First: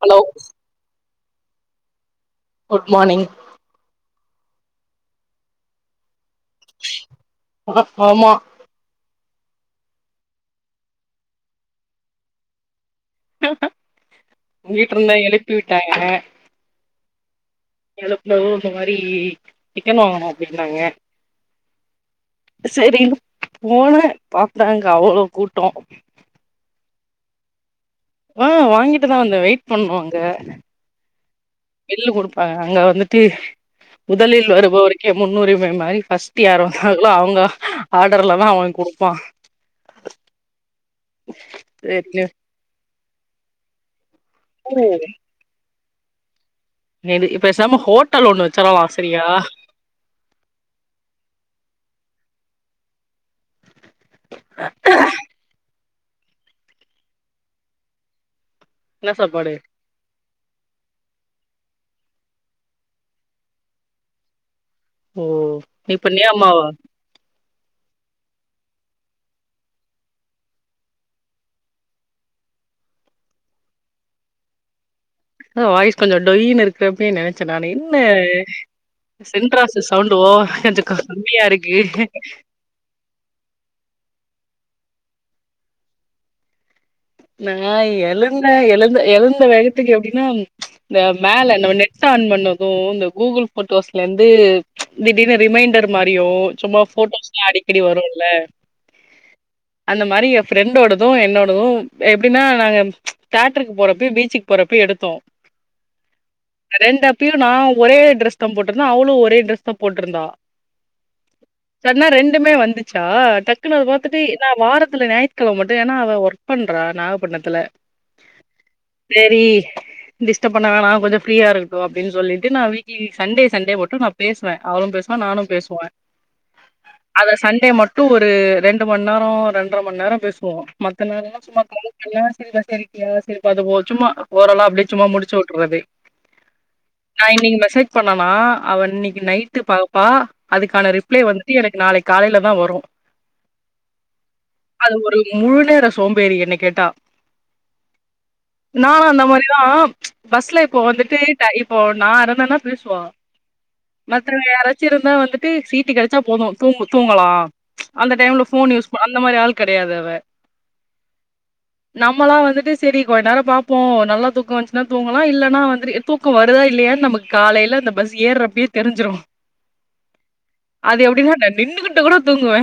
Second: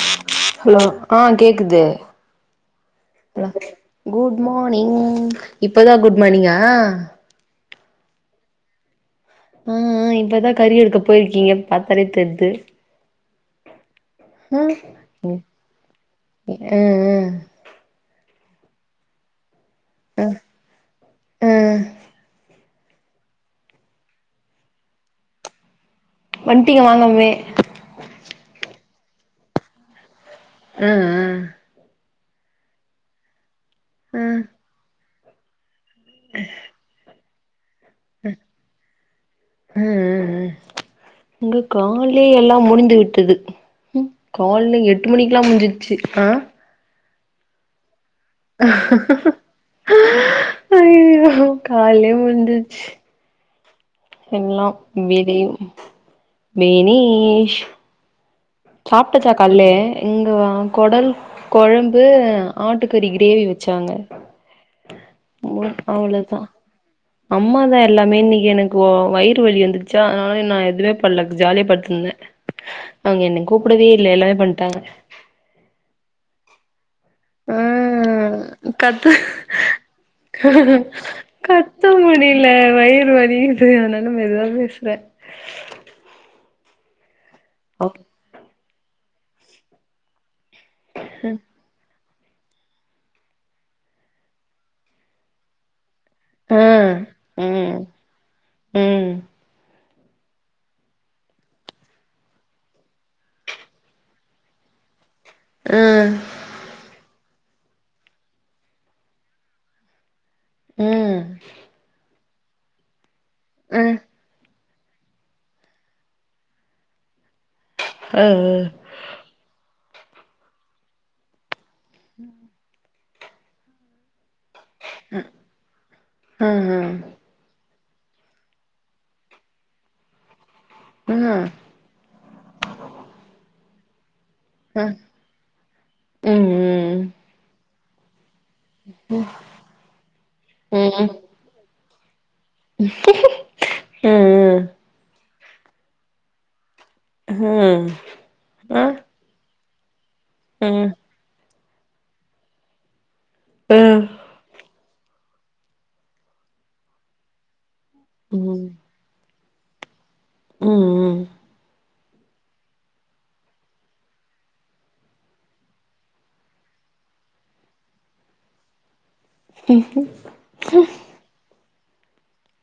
hello hello ஆ கேக்குது good மானிங் கூட் மார்னிங் இப்பதா குட் மார்னிங்கா ஆ ஆமா ஆ ஆ இப்பதா கறி எடுக்க போயிருக்கீங்க பாத்தாலே தெர்து ஆ வீட்ருந்த எழுப்பி விட்டாங்க ஆ எழுப்பவு இந்த மாரி சிக்கன் ஆ வாங்கனு அப்டின்னாங்க ஆ செரி போன பாத்தாங்க அவ்ளோ கூட்டோ வட்டிக்கு வாங்னம்மே ஆ வாங்கிட்டுதா வந்த வெயிட் பண்வாங்க ம் ம் பில்லு குடுப்பாங்க அங்க வந்துட்டு ஆ ஆ முதலில் வருபவருக்கே முன்னுரிமை மாரி ஃபஸ்ட்டு யாரு வந்தாங்களோ அவுங்கோ ம் ம் ம் இங்க கால்லே சரின்னு எல்லா முடிந்து விட்டது கால்ல எட்டு மணிக்குல்லா முஞ்சிச்சு ஆ நீ வந்து பெசாம ஹோட்டல் ஒண்ணு வெச்சிரலா செரியா ஐய்யயோ காலே முந்த்துச்சு திங்லா பேபிம் மேனீஷ் என்ன சாப்ட்டச்சா சாப்பாடு காலையிலேயே இங்க வா குடல் கொழம்பு ஆட்டுக்கறி கிரேவி வெச்சாங்க ஓ உடு இப்ப நீ பண்ணியா அவ்ளதா அம்மாவா அம்மாதா எல்லாமே இன்னிக்கு எனக்கு ஒ வயிறு வலி வந்துர்ச்சா அதனால நா எதுவே பண்லா ஜாலியா பட்த்திந்தே அவுங்க என்ன கூப்புடவே இல்ல எல்லாமே பண்ட்டாங்க அதா வாய்ஸ் கொஞ்ச டொயினு இருக்கு அப்பயே நெனச்ச ஆ நானு என்ன கத்து சென்ட்ராசு சவுண்டு ஓவரா கொஞ்சோ கம்மியா இருக்கு கத்த முடிய்ல வய்று வலி செரி ஆனா நம்ம மெதுவாவே பேசுறே நா எழுந்த எழுந்த எழுந்த வேகத்துக்கு எப்டின்னா இந்த மேல நம்ம நெட் நெட் ஆன் பண்ணப்போ இந்த கூகுள் போட்டோஸ்லெந்து திடீர்னு ரிமைண்டர் மாரியு ஆ சும்மா போட்டோஸ் எல்லா அடிக்கடி ம் வரும்ல ம் அந்த மாரி ய ஃப்ரெண்டோடது என்னோடது எப்டின்னா நாங்க தேட்டருக்கு போறப்பயு பீச்சுக்கு போறப்பயு எடுத்தோ ம் ரெண்டு அப்பயு நா ஒரே டிரெஸ் தா போட்டிருந்தே அவளும் ஒரே டிரெஸ் தா போட்ருந்தா ம் சன்னா ரெண்டுமே வந்துச்சா டக்குன்னு ஆ அத பாத்துட்டே நா வாரத்துல ஞாயித்துக்கிழமை மட்டு ஏன்னா அவ ஒர்க் பண்றா நாகப்பட்னத்துல அ அ சேரி டிஸ்டர்ப் பண்ண வேணா கொஞ்சோ ஃப்ரீயா இருக்கட்டும் அப்டின்னு சொல்லிட்டு நா வீ க்லீ சண்டே சண்டே மட்டு நா பேசுவே அவளும் பேசுவா நானும் பேசுவே நான் அத சண்டே மட்டு ஒரு ரெண்டு மண் நேரோ ரெண்டரை மண் நேரோ பேசுவோ மத்த நேரோ [unintelligible] சும்மா ஓரளா அப்டியே சும்மா முடிச்சு உட்டற்றது நா இன்னைக்கு மெசேஜ் பண்ணனா அவ இன்னைக்கு நைட் பாப்பா அதுக்கான ரிப்ளை வந்துட்டு எனக்கு நாளைக் காலைல தா வரும் அது ஒரு முழு நேர சோம் பேறி என்ன கேட்டா அஹ நால்லா அந்த மாறிதா பஸ்ல இப்ப வந்துட்டு ட்டா இப்போ நா இருந்தன்னா பேசுவா ப்பு மத்தங்க யாறாச்சி இருந்தா வந்துட்டு சீட்டு கிடைச்சா போதும் தூங்கு தூங்கலா அந்த டைம்ல ஃபோன் யூஸ் அந்த மாறி ஆள் கிடையாது அவ ம் ம் நம்மளா வந்துட்டு சேரி கொஞ்ச நேரோ பாப்போ நல்லா தூக்கோ வந்துச்சுன்னா தூங்கலா இல்லன்னா வந்துட்டு தூக் கம் வருதா இல்லயான்னு நமக்கு காலைல அந்த பஸ் ஏற்றப்பயே தெரி்ஞ்சிரும் அது எப்டின்னா நா நின்னு கிட்டு கூட தூங்குவே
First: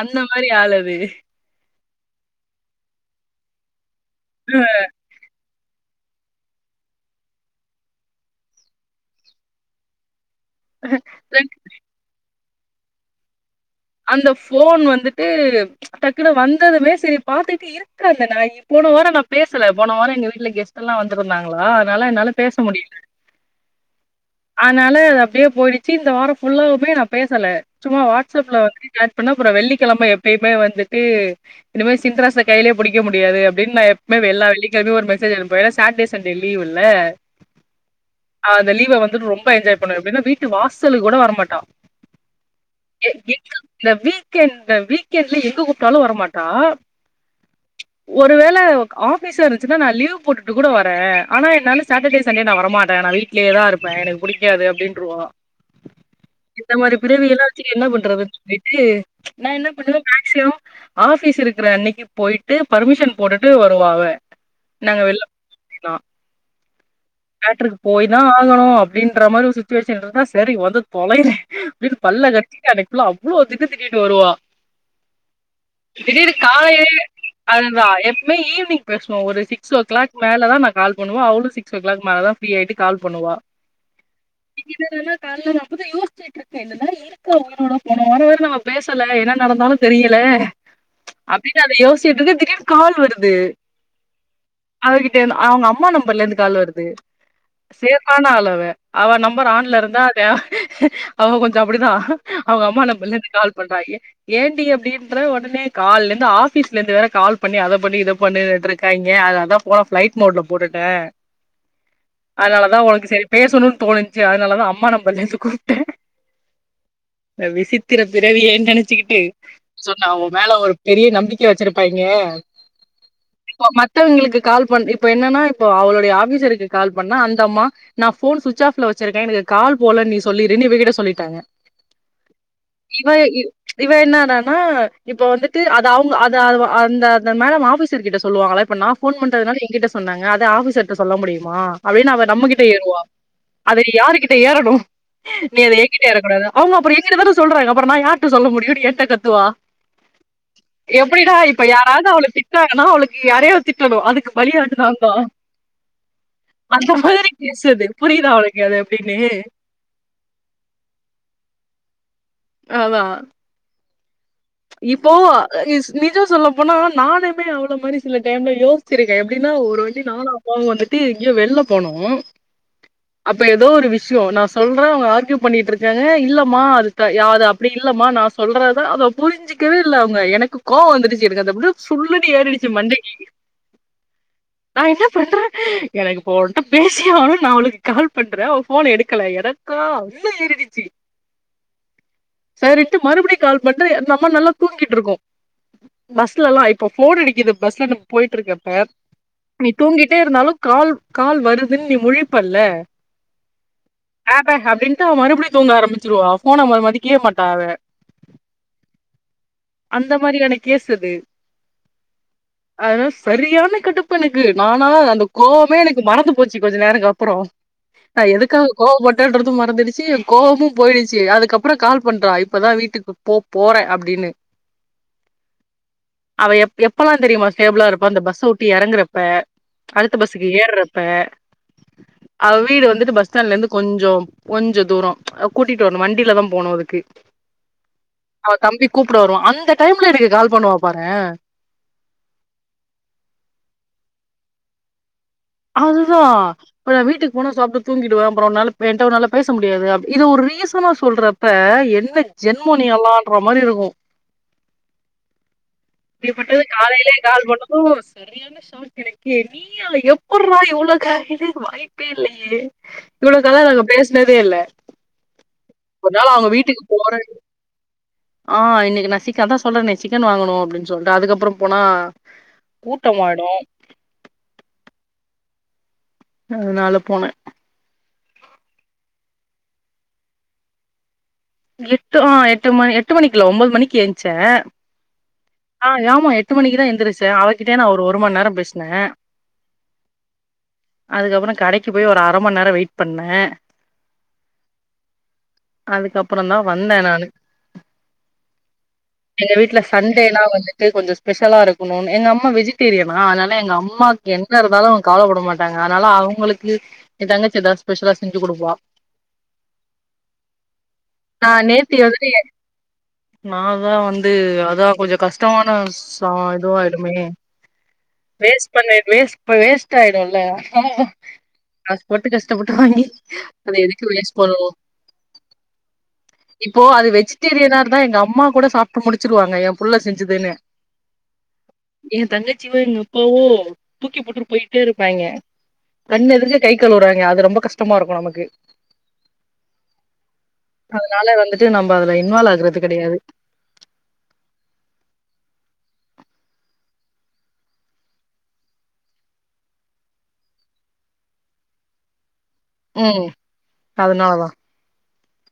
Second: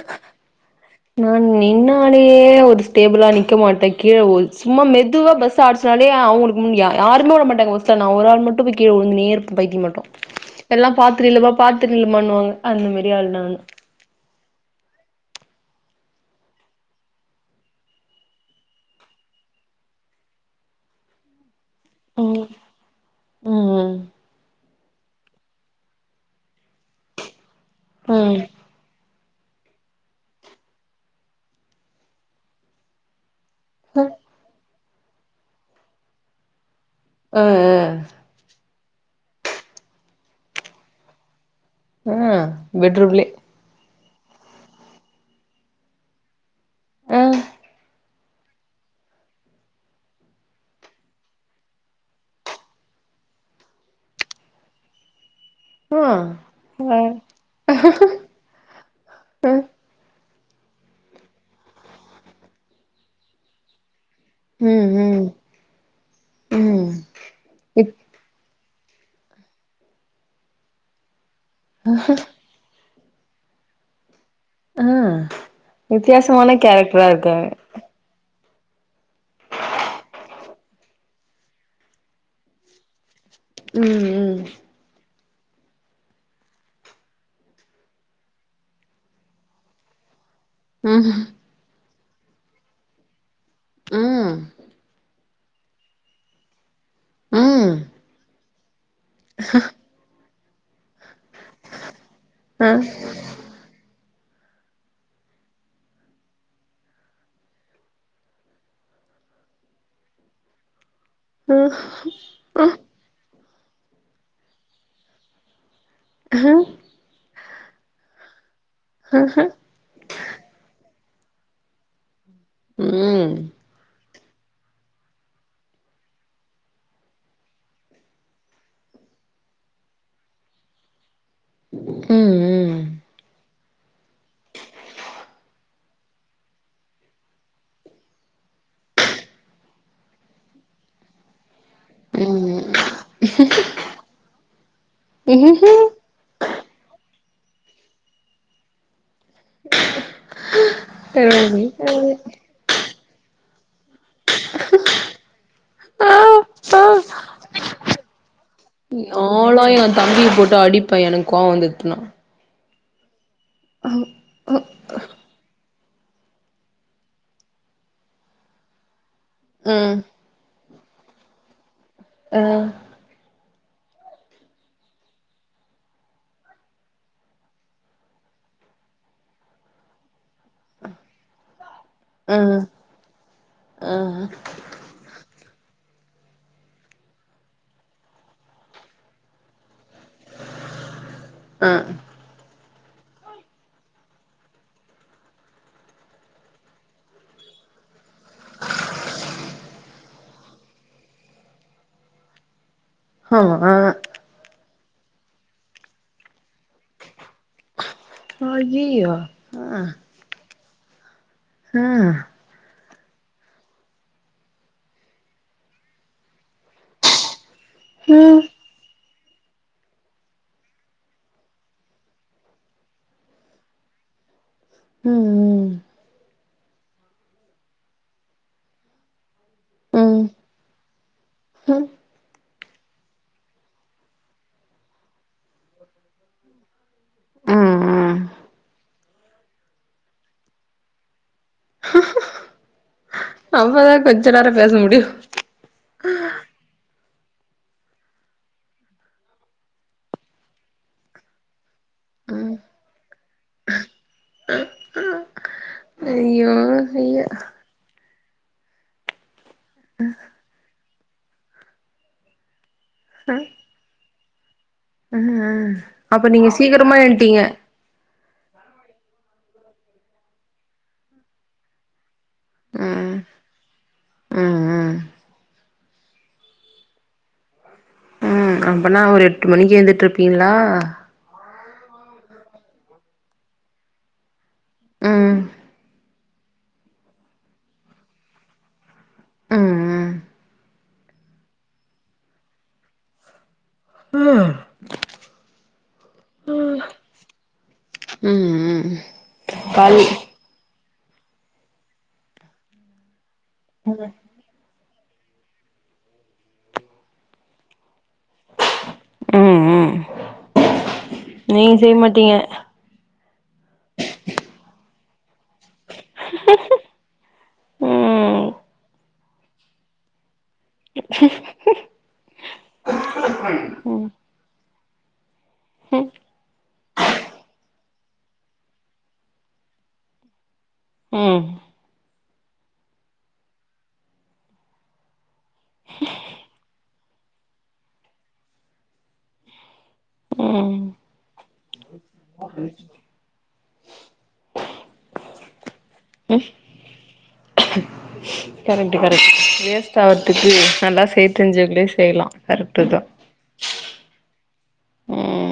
அந்த மாறி ஆளு அது நா நின்னாலே ஒரு ஸ்டேபிளா நிக்க மாட்டே கீழ உழ் சும்மா மெதுவா பஸ் ஆடிச்சினாலே அவுங்குளுக்கு முன் யாருமே உழ மாட்டாங்க மோஸ்டா நா ஒரு ஆள் மட்டு போய் கீழ உழுந்துன்னே இருப்பே பைத்தியோ மாட்டோ எல்லா பாத்து அ நில்லுமா பாத்து நில்லுமானுவாங்க அந்த மாறி ஆளு நானு அந்த ஃபோன் வந்துட்டு டக்குன்னு வந்ததுமே சரி பாத்துட்டு ஏற் இருக்காது நா போன வாரம் நா பேசல போன வாரம் எங்க வீட்ல கெஸ்ட் எல்லா வந்துருந்தாங்களா அதனால என்னால ம் பேச முடியல ம் ஆனா இல்ல அது அப்டியே போயிடுச்சு இந்த வாரம் புல்லாவுமே நா பேசல சும்மா ம் வாட்ஸ் ம் அப்ல வந்து சேட் பண்ண அப்றோ வெள்ளிக்கிழம எப்பயுமே வந்துட்டு இனிமே சின்ராச கைலயே புடிக்க முடியாது அப் அப்டின் நா அ எப்மே எல்லா வெள்ளி கிழமையு ஒரு மெசேஜ் அனுப்புவே ஏன்னா சாட்டர்டே சண்டே லீவ் இல்ல ம் ம் அந்த லீவ வந்துட்டு ரொம்ப என்ஜாய் பண்ணுவா எப்டின்னா வீட்டு வாசலு கூட வர மாட்டா ம் பெட்ரூம்லே இந்த வீக்கெண்ட் இந்த வீக்கெண்ட்ல எங்க கூப்டாலு வரமாட்டா அ ஒருவேள ஆபீஸா இருந்துச்சுன்னா நா லீவ் போட்டுட்டு கூட வரே ஆனா என்னால சாட்டடே சண்டே நா வரமாட்டே நா வீட் ட்லயே தா இருப்பே எனக்கு புடிக்காது அப்டின்றுவா ஆ இந்த மாரி ஆ பிறவியெல்லா வச்சிட்டு என்ன பண்றதுன் சொல்லிட்டு நா அ என்ன பண்ணுவ மேக்சிமம் ஆபிஸ் இருக்கற அன்னைக்கு போய்ட்டு பர்மிஷன் போட்டுட்டு வருவா அவ ம் நாங்க வெள்ள ம் அப்டிதா ம் தேட்டருக்கு இப் போய் தா ஆகணு அப்டின்ற மாறி ஒரு சுச்சுவேஷன் இருந்தா செரி வந்து தொலையிற அப்டின் பல்ல கடிச்சிட்டு அன்னைக்கு ஃபுல்லா அவ்ளோ திட்டு திட்டிட்டு வருவா ஆ திடீருனு வித்தியாசமான காலைலயே கேரக்டரா இருக்காங்க அது தா எப்மே ஈவ்னிங் பேசுவோ ஒரு சிக் ஓ கிளாக் மேல தா நா கால் பண்ணுவோ அவளு சிக்ஸ் ஓ கிளாக் மேல தா ப்ரீயாயிட்டு கால் பண்ணுவா ம் இப்டிதா இதெல்லா கால்ல நா புது யோச்சிட்ருக்கே இந்த மாரி இருக்கு உயிரோட போன வாரோ வேற நம்ம பேசல என்ன நடந்தாலு தெரியில ம் அப்டின்னு அத யோச்சிட்ருக்க திடீர்னு கால் வருது ம் அவகிட் டேந்த் அவுங்க அம்மா நம்பர்லருந்து கால் வருது ம் ம் சேப்பான ஆள் அவ அவ நம்பர் ஆண்ல இருந்தா அவ கொஞ்ச அப்டிதா அவுங்க அ அம்மா நம்பர்லந்து கால் பண்றாயே ஏன்டீ அப்டின்ற ஓடனே கால்லந்து ஆபீஸ்ல இந்து வேற கால் பண்ணி அத பண்ணு இத பண்ணுட்டுருக்காய்ங்க அதனால தா ஃப்ளைட் மோட்ல போட்டுட்டே அ அ அதனாலதா உனக்கு செரி பேசனுன் தோனுச்சி அதனாலதா அம்மா நம்பர்லருந்து கூப்ட்டே ம் அ விசித்திர பிறவியேன் நெனச்சிக்கிட்டு அஹ சோ நா உ மேல ஒரு பெரிய நம்பிக்க வச்சிருப்பாய்ங்க ம் இப்ப மத்தவங்களுக்கு கால் பண் இப்ப என்னனா இப்போ அவளுடைய ஆபீசருக்கு கால் பண்ணா அந்த அம்மா நா ஃபோன் சுவிச் ஆப்ல வச்சிருக்கே எனக்கு கால் போலன் நீ சொல்லிருன் இவகிட்ட சொல்லிட்டாங்க ம் ம் இவ இவ் இவ என்னடானா இப்ப வந்துட்டு அத் அத அவுங்க அத அந்த மேடம் ஆபிசர் கிட்ட சொல்லுவாங்களா இப்ப நா ஃபோன் பண்றதுனால எ கிட்ட சொன்னாங்க அது ஆபிஸர்ட சொல்ல முடியுமா அப்டின் அவ ம் நம்மகிட்ட ஏறுவா அத யாருகிட்ட ஏறனு நீ அத எ கிட்ட ஏறக்கூடாதா ஆமா அப்புற எங்கிட்ட தான சொல்றாங்க அப்புற நா யார்ட்ட சொல்ல முடியுனு ஏன்ட கத்துவா எப்டி னா இப்ப யாராவது அவளு திட்னாங்கனா அவளுக்கு யாரையாவது திட்டனு அதுக்கு பலி ஆடு நாந்தா ஆ ஆ அந்த மாதிரி கேஸ் அது புரியிதா அவளுக்கு அது எப்டின்னு நாலா எ தம்பிய போட்டு அடிப்பே எனக்கு கோவ வந்ததுனா அதா ம் இப்போ அ நிஜம் சொல்ல போனா நானுமே அவள மாரி சில டைம்ல யோச் சிரிக்க எப்டின்னா ஒரு ம் வாட்டி நானு அப்பாவு வந்துட்டு எங்கேயோ வெள்ல போனோ அ அப்ப ஏதோ ஒரு விஷியோ நா சொல்ற அவுங்க ஆர்கியூ பண்ணிட்ருக்காங்க இல்லம்மா அது த யாரு அப்டி இல்லமா நா சொல்றது அதப் புரிஞ்சுக்கவே இல்ல அவுங்க எனக்கு கோவோ வந்துடுச்சு எனக்கு வந்து அப்ஸடியே சுல்லுனு ஏறிடுச்சு மண்டிக்கு ம் நா என்ன பண்ற எனக்கு போன்ட்ட பேசிய ஆனும் நா உனக்கு கால் பண்ற ஃபோன் எடுக்கல எனக்கா நல்ல ஏறிடுச்சு அ சரிட்டு மறுபடியு கால் பண் து நம்ம நல்லா தூங்கிட்டு இருக்கோ பஸ்ல எல்லா இப்ப ஃபோன் அடிக்குது பஸ்ல போயிட்ருக்கப்ப நீ தூங்கிட்டே இருந்தாலு கால் கால் வருதுன்னு நீ முழிப்பல்ல ஆமா அ பே அப்டின்னுட்டு அவ மறுபடியு தூங்க ஆரம்பிச்சிருவா ஃபோன ம மதிக்கவே மாட்டா அவ அய்யயோ அ அந்த மாரியான கேஸ் அது ம் அதா சரியான கடுப்பு எனக்கு நானா அந்த கோவமே எனக்கு மறந்து போச்சு கொஞ்ச நேரோ அப்புறோ நா ம் எதுக்காக கோவ பட்டான்றதும் மறந்துடுச்சு கோவமும் போயிடுச்சு அதுக்கப்புறோ கால் பண்றா இப்பதா வீட்டுக்கு போ போற அப்டின்னு ம் அவ எப் எப்பெல்லா தெரியுமா ஸ்டேபிளா இருப்பா அந்த பஸ்ச உட்டு எறங்குறப்ப ம் அடுத்த ம் பஸுக்கு ஏர்றப்ப ம் அவ வீடு வந்துட்டு பஸ் ஸ்டாண்ட்ல இருந்து கொஞ்சோ கொஞ்சோ தூரோ கூட்டிட்டு வரணு வண்டியில தா போனும் அதுக்கு ம் ம் அவ தம்பி கூப்ட வருவா அந்த டைம்ல எனக்கு கால் பண்ணுவா பார அப்பதான கொஞ்ச நேரோ பேச முடியு அது தா இப்ப நா வீட்டு போன சாப்ட்டு தூங்கிடுவ அப்பறோ உன்னால என்ட்ட உன்னால பேச முடியாது இது ஒரு ரீசனா சொல்றா அப்ப என்ன ம் ஜென்மோ நீயெல்லான்ற மாரி இருக்கு ஐயோ அப்படிப்பட்டது காலையிலே ஐயோ கால் பண்ணது சரியான ஷாக் எனக்கே நீய் எப்பட்றா இவ்லோகாலைலே வாய்ப்பே இல்லையே இவ்ளோ கால்ல நாங்க பேசுனதே இல்ல ம் ம் ஒரு நாள அப்ப அவுங்க நீங்க வீட்டுக்கு சீக்கிரமா போற எந்ட்டீங்க ஆ இன்னிக்கு நா சிக்க அதா சொல்றனே சிக்கன் வாங்கணு அப்டின் சொல்ட்டு அதுக்கப்புறோ போனா ம் கூட்டம்மாயிடு ம் ம் ம் அனால போன ம் அப்பனா ஒரு எட்டு மணிக்கு எழுந்துட்ருப்பீங்களா எட்டு ஆ எட்டு மணி எட்டு மணிக்குல ஒன்பது மணிக்கு ஏயின்ச்ச ம் ஆ ஏமா எட்டு மணிக்கு தா எந்துருச்ச அவகிட்டே நா ஒரு ஒரு மண் நேரோ பேசுன ம் ம் அதுக்கப்றோ கடைக்கு போய் ஒரு அர மண்நேரோ வெயிட் பண்ண ம் அதுக்கப்றோ தா வந்த நானு ம் ம் எங்க வீட்ல பாவி சண்டேனா வந்து கொஞ்சோ ஸ்பெஷலா இருக்கணுன் எங்க அம்மா வெஜிடேரியனா அதனால எங்க அம்மாக்கு எங்க இருந்தாலு கவலப்பட மாட்டாங்க அதனால அவுங்களுக்கு எ தங்கச்சி ஏதாச்சு ஸ்பெஷலா செஞ்சு குடுப்பா ம் ம் ந நீங்க செய்ய நேத்தி மாட்டீங்க வந்துட்டு நாதா வந்து அதா கொஞ்சம கஷ்டமான விஷ் சாதுவாயிடுமே ம் வேஸ் பண்ண வேஸ் வேஸ்ட் ஆயிடுல்ல காச போட்டு கஷ்டப்பட்டு வாங்கி அத எதுக்கு வேஸ்ட் பண்ணனு ம் இப்போ அது வெஜிடேரியனா இருந்தா எங்க அம்மா கூட சாப்ட்டு முடிச்சிருவாங்க எ புள்ள செஞ்சதுன்னு ம் எ தங்கச்சியோ எங்க அப்பாவோ தூக்கி போட்டுட்டு போயிட்டே இருப்பாங்க கண் எதுர்லியே கை கழுவுறாங்க அது ரொம்ப கஷ்டமா இருக்கு நமக்கு ம் அதனால வந்துட்டு நம்ம அதுல இன்வால்வ் ஆகுறது கெடையாது கரெக்ட்டு கரெக்ட்டு வேஸ்ட் ஆறதுக்கு நல்லா செய் தெரிஞ்சவங்கலே செய்யலா கர்டுதா ம் அதனாலதா ம்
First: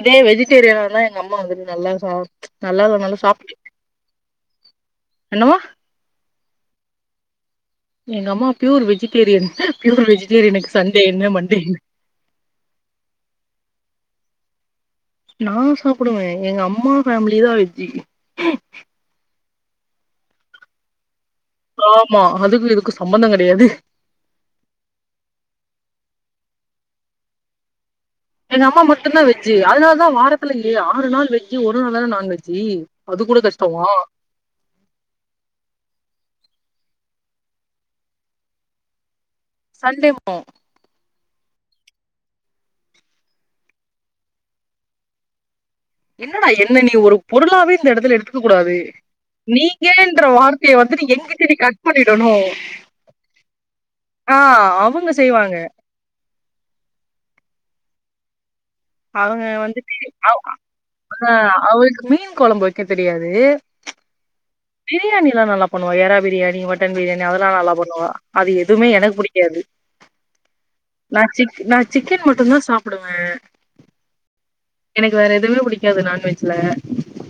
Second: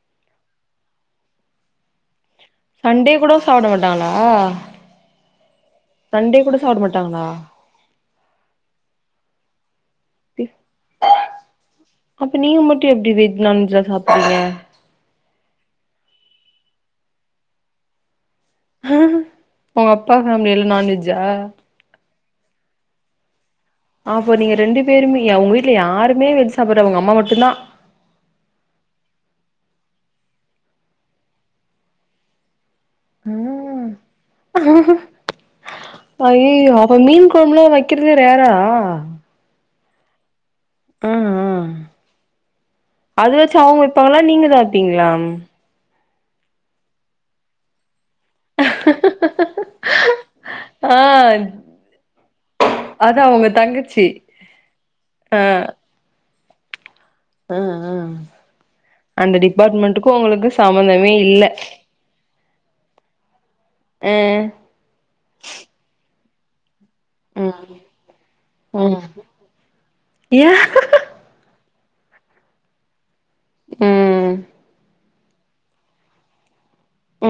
இதே வெஜிடேரியன தா எங்கம்மா வந்துட்டு நல்லா சா நல்லா சண்டே நல்லா கூட சாப்ட்டு சாப்ட மாட்டாங்களா என்னமா சண்டே கூட சாப்ட மாட்டாங்களா எங்கம்மா ப்யூர் வெஜிடேரியன் ப்யுர் வெஜிடேரியனுக்கு சண்டே என்ன மண்டே என்ன அப்ப நீங்க மட்டு எப்டி வெஜ் நான்வெஜ்ல்லா சாப்பிறீங்க நா சாப்புடுவே எங்கம்மா ஃபேமிலி தா வெஜ்ஜு அ உங்கப்பா ஃபேமிலில்லா நான்வெஜ்ஜா ஆமா அதுக்கு இதுக்கு சம்பந்த கெடையாது அப்போ நீங்க ரெண்டு பேருமே உங்கீட்ல யாருமே வெஜ் சாப்பல உங்கம்மா மட்டுந்தா எங்கம்மா மட்டுந்தா வெஜ்ஜி அதனால தா வாரத்துல ஆறு நாள் வெஜ்ஜி ஒரு நாள் தான நான் வெஜ்ஜி அது கூட கஷ்டமா அய்யோ அப்ப மீன் கொழம்புலா வைக்கிறது ரேரா சண்டேமோ ஆ ஆ அது வாச்சு அவங்க வைப்பாங்களா நீங்க தா வெப்பீங்களா என்னடா என்ன நீ ஒரு பொருளாவே இந்த எடத்துல எடுத்துக்க கூடாது நீங்கன்ற வார் த்தய ஆ வந்துட்டு எங்கட்ட நீ கட் பண்ணிடணு அதா உங்க தங்கச்சி ஆ அவுங்க ஆ செய்வாங்க ஆ ஆ அந்த அவங்க வந்துட்டு டிபார்ட்மெண்ட்டுக்கு அவ் உங்களுக்கு சம்மந்தமே ஆ இல்ல அவளுக்கு மீன் கொழம்பு வைக்க தெரியாது ஆ பிரியாணிலா நல்லா பண்ணுவா எறா பிரியாணி மட்டன் பிரியாணி அதல்லா நல்லா ம் பண்ணுவா அது எதுவுமே ம் எனக்கு புடிக்காது ஏ நா சிக் நா சிக்கன் மட்டுந்தா சாப்புடுவே ம் எனக்கு வேற எதுமே புடிக்காது நான்வெஜ்ல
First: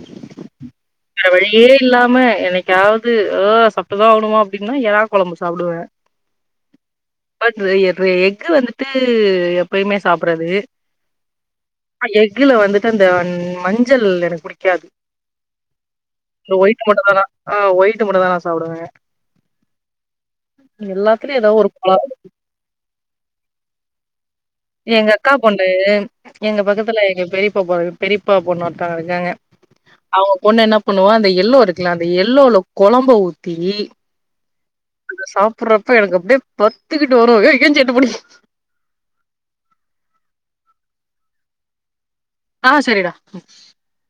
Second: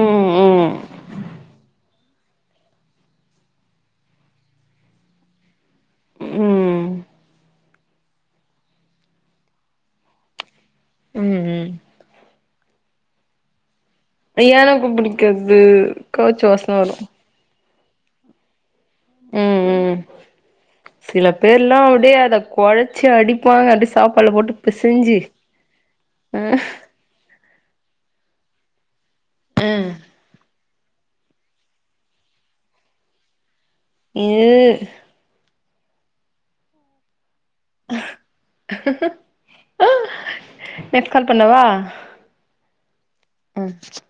ம் ம் வழியே இல்லாம எனக் யாவது அ சாப்டுதா ஆவணுமா அப்டின்னா எறா கொழம்பு சாப்டுவே ம் [unintelligible] எக்கு வந்துட்டு எப்பயுமே சாப்டாது ம் ம் அ எக்குல வந்துட்டு அந்த மஞ் சள் எனக்கு புடிக்காது கவுச்சி வாசன ஒயிட்டு வரு மட்டுதா நா ஆ ஒயிட்டு மட்டுதா நா சாப்டுவே ம் ம் சில எல்லாத்துலயும் ஏதோ ஒரு பேர்லா கொற அப்டியே அத கொழச்சி அடிப்பாங்க அடி சாப்பாடுல போட்டு பிசைஞ்சி எங்கக்கா பொண்ணு ஆ எங்க பக்கத்துல எங்க பெரியப்பா பொ பெரியப்பா பொண்ணு கா இருக்காங்க ஆ அவங்க பொண்ணு என்னா பண்ணுவோ அந்த யெல்ளோ இருக்குல்ல அந்த யெல்ளோல கொழம்ப ஊத்தி இது சாப்புட்றப்ப எனக்கு அப்டியே பத்திக்கிட்டு வரு ஏய் ஏஞ்சு அங்க போடி நைட் கால் பண்ணவா ஆ சரிடா ம் ம்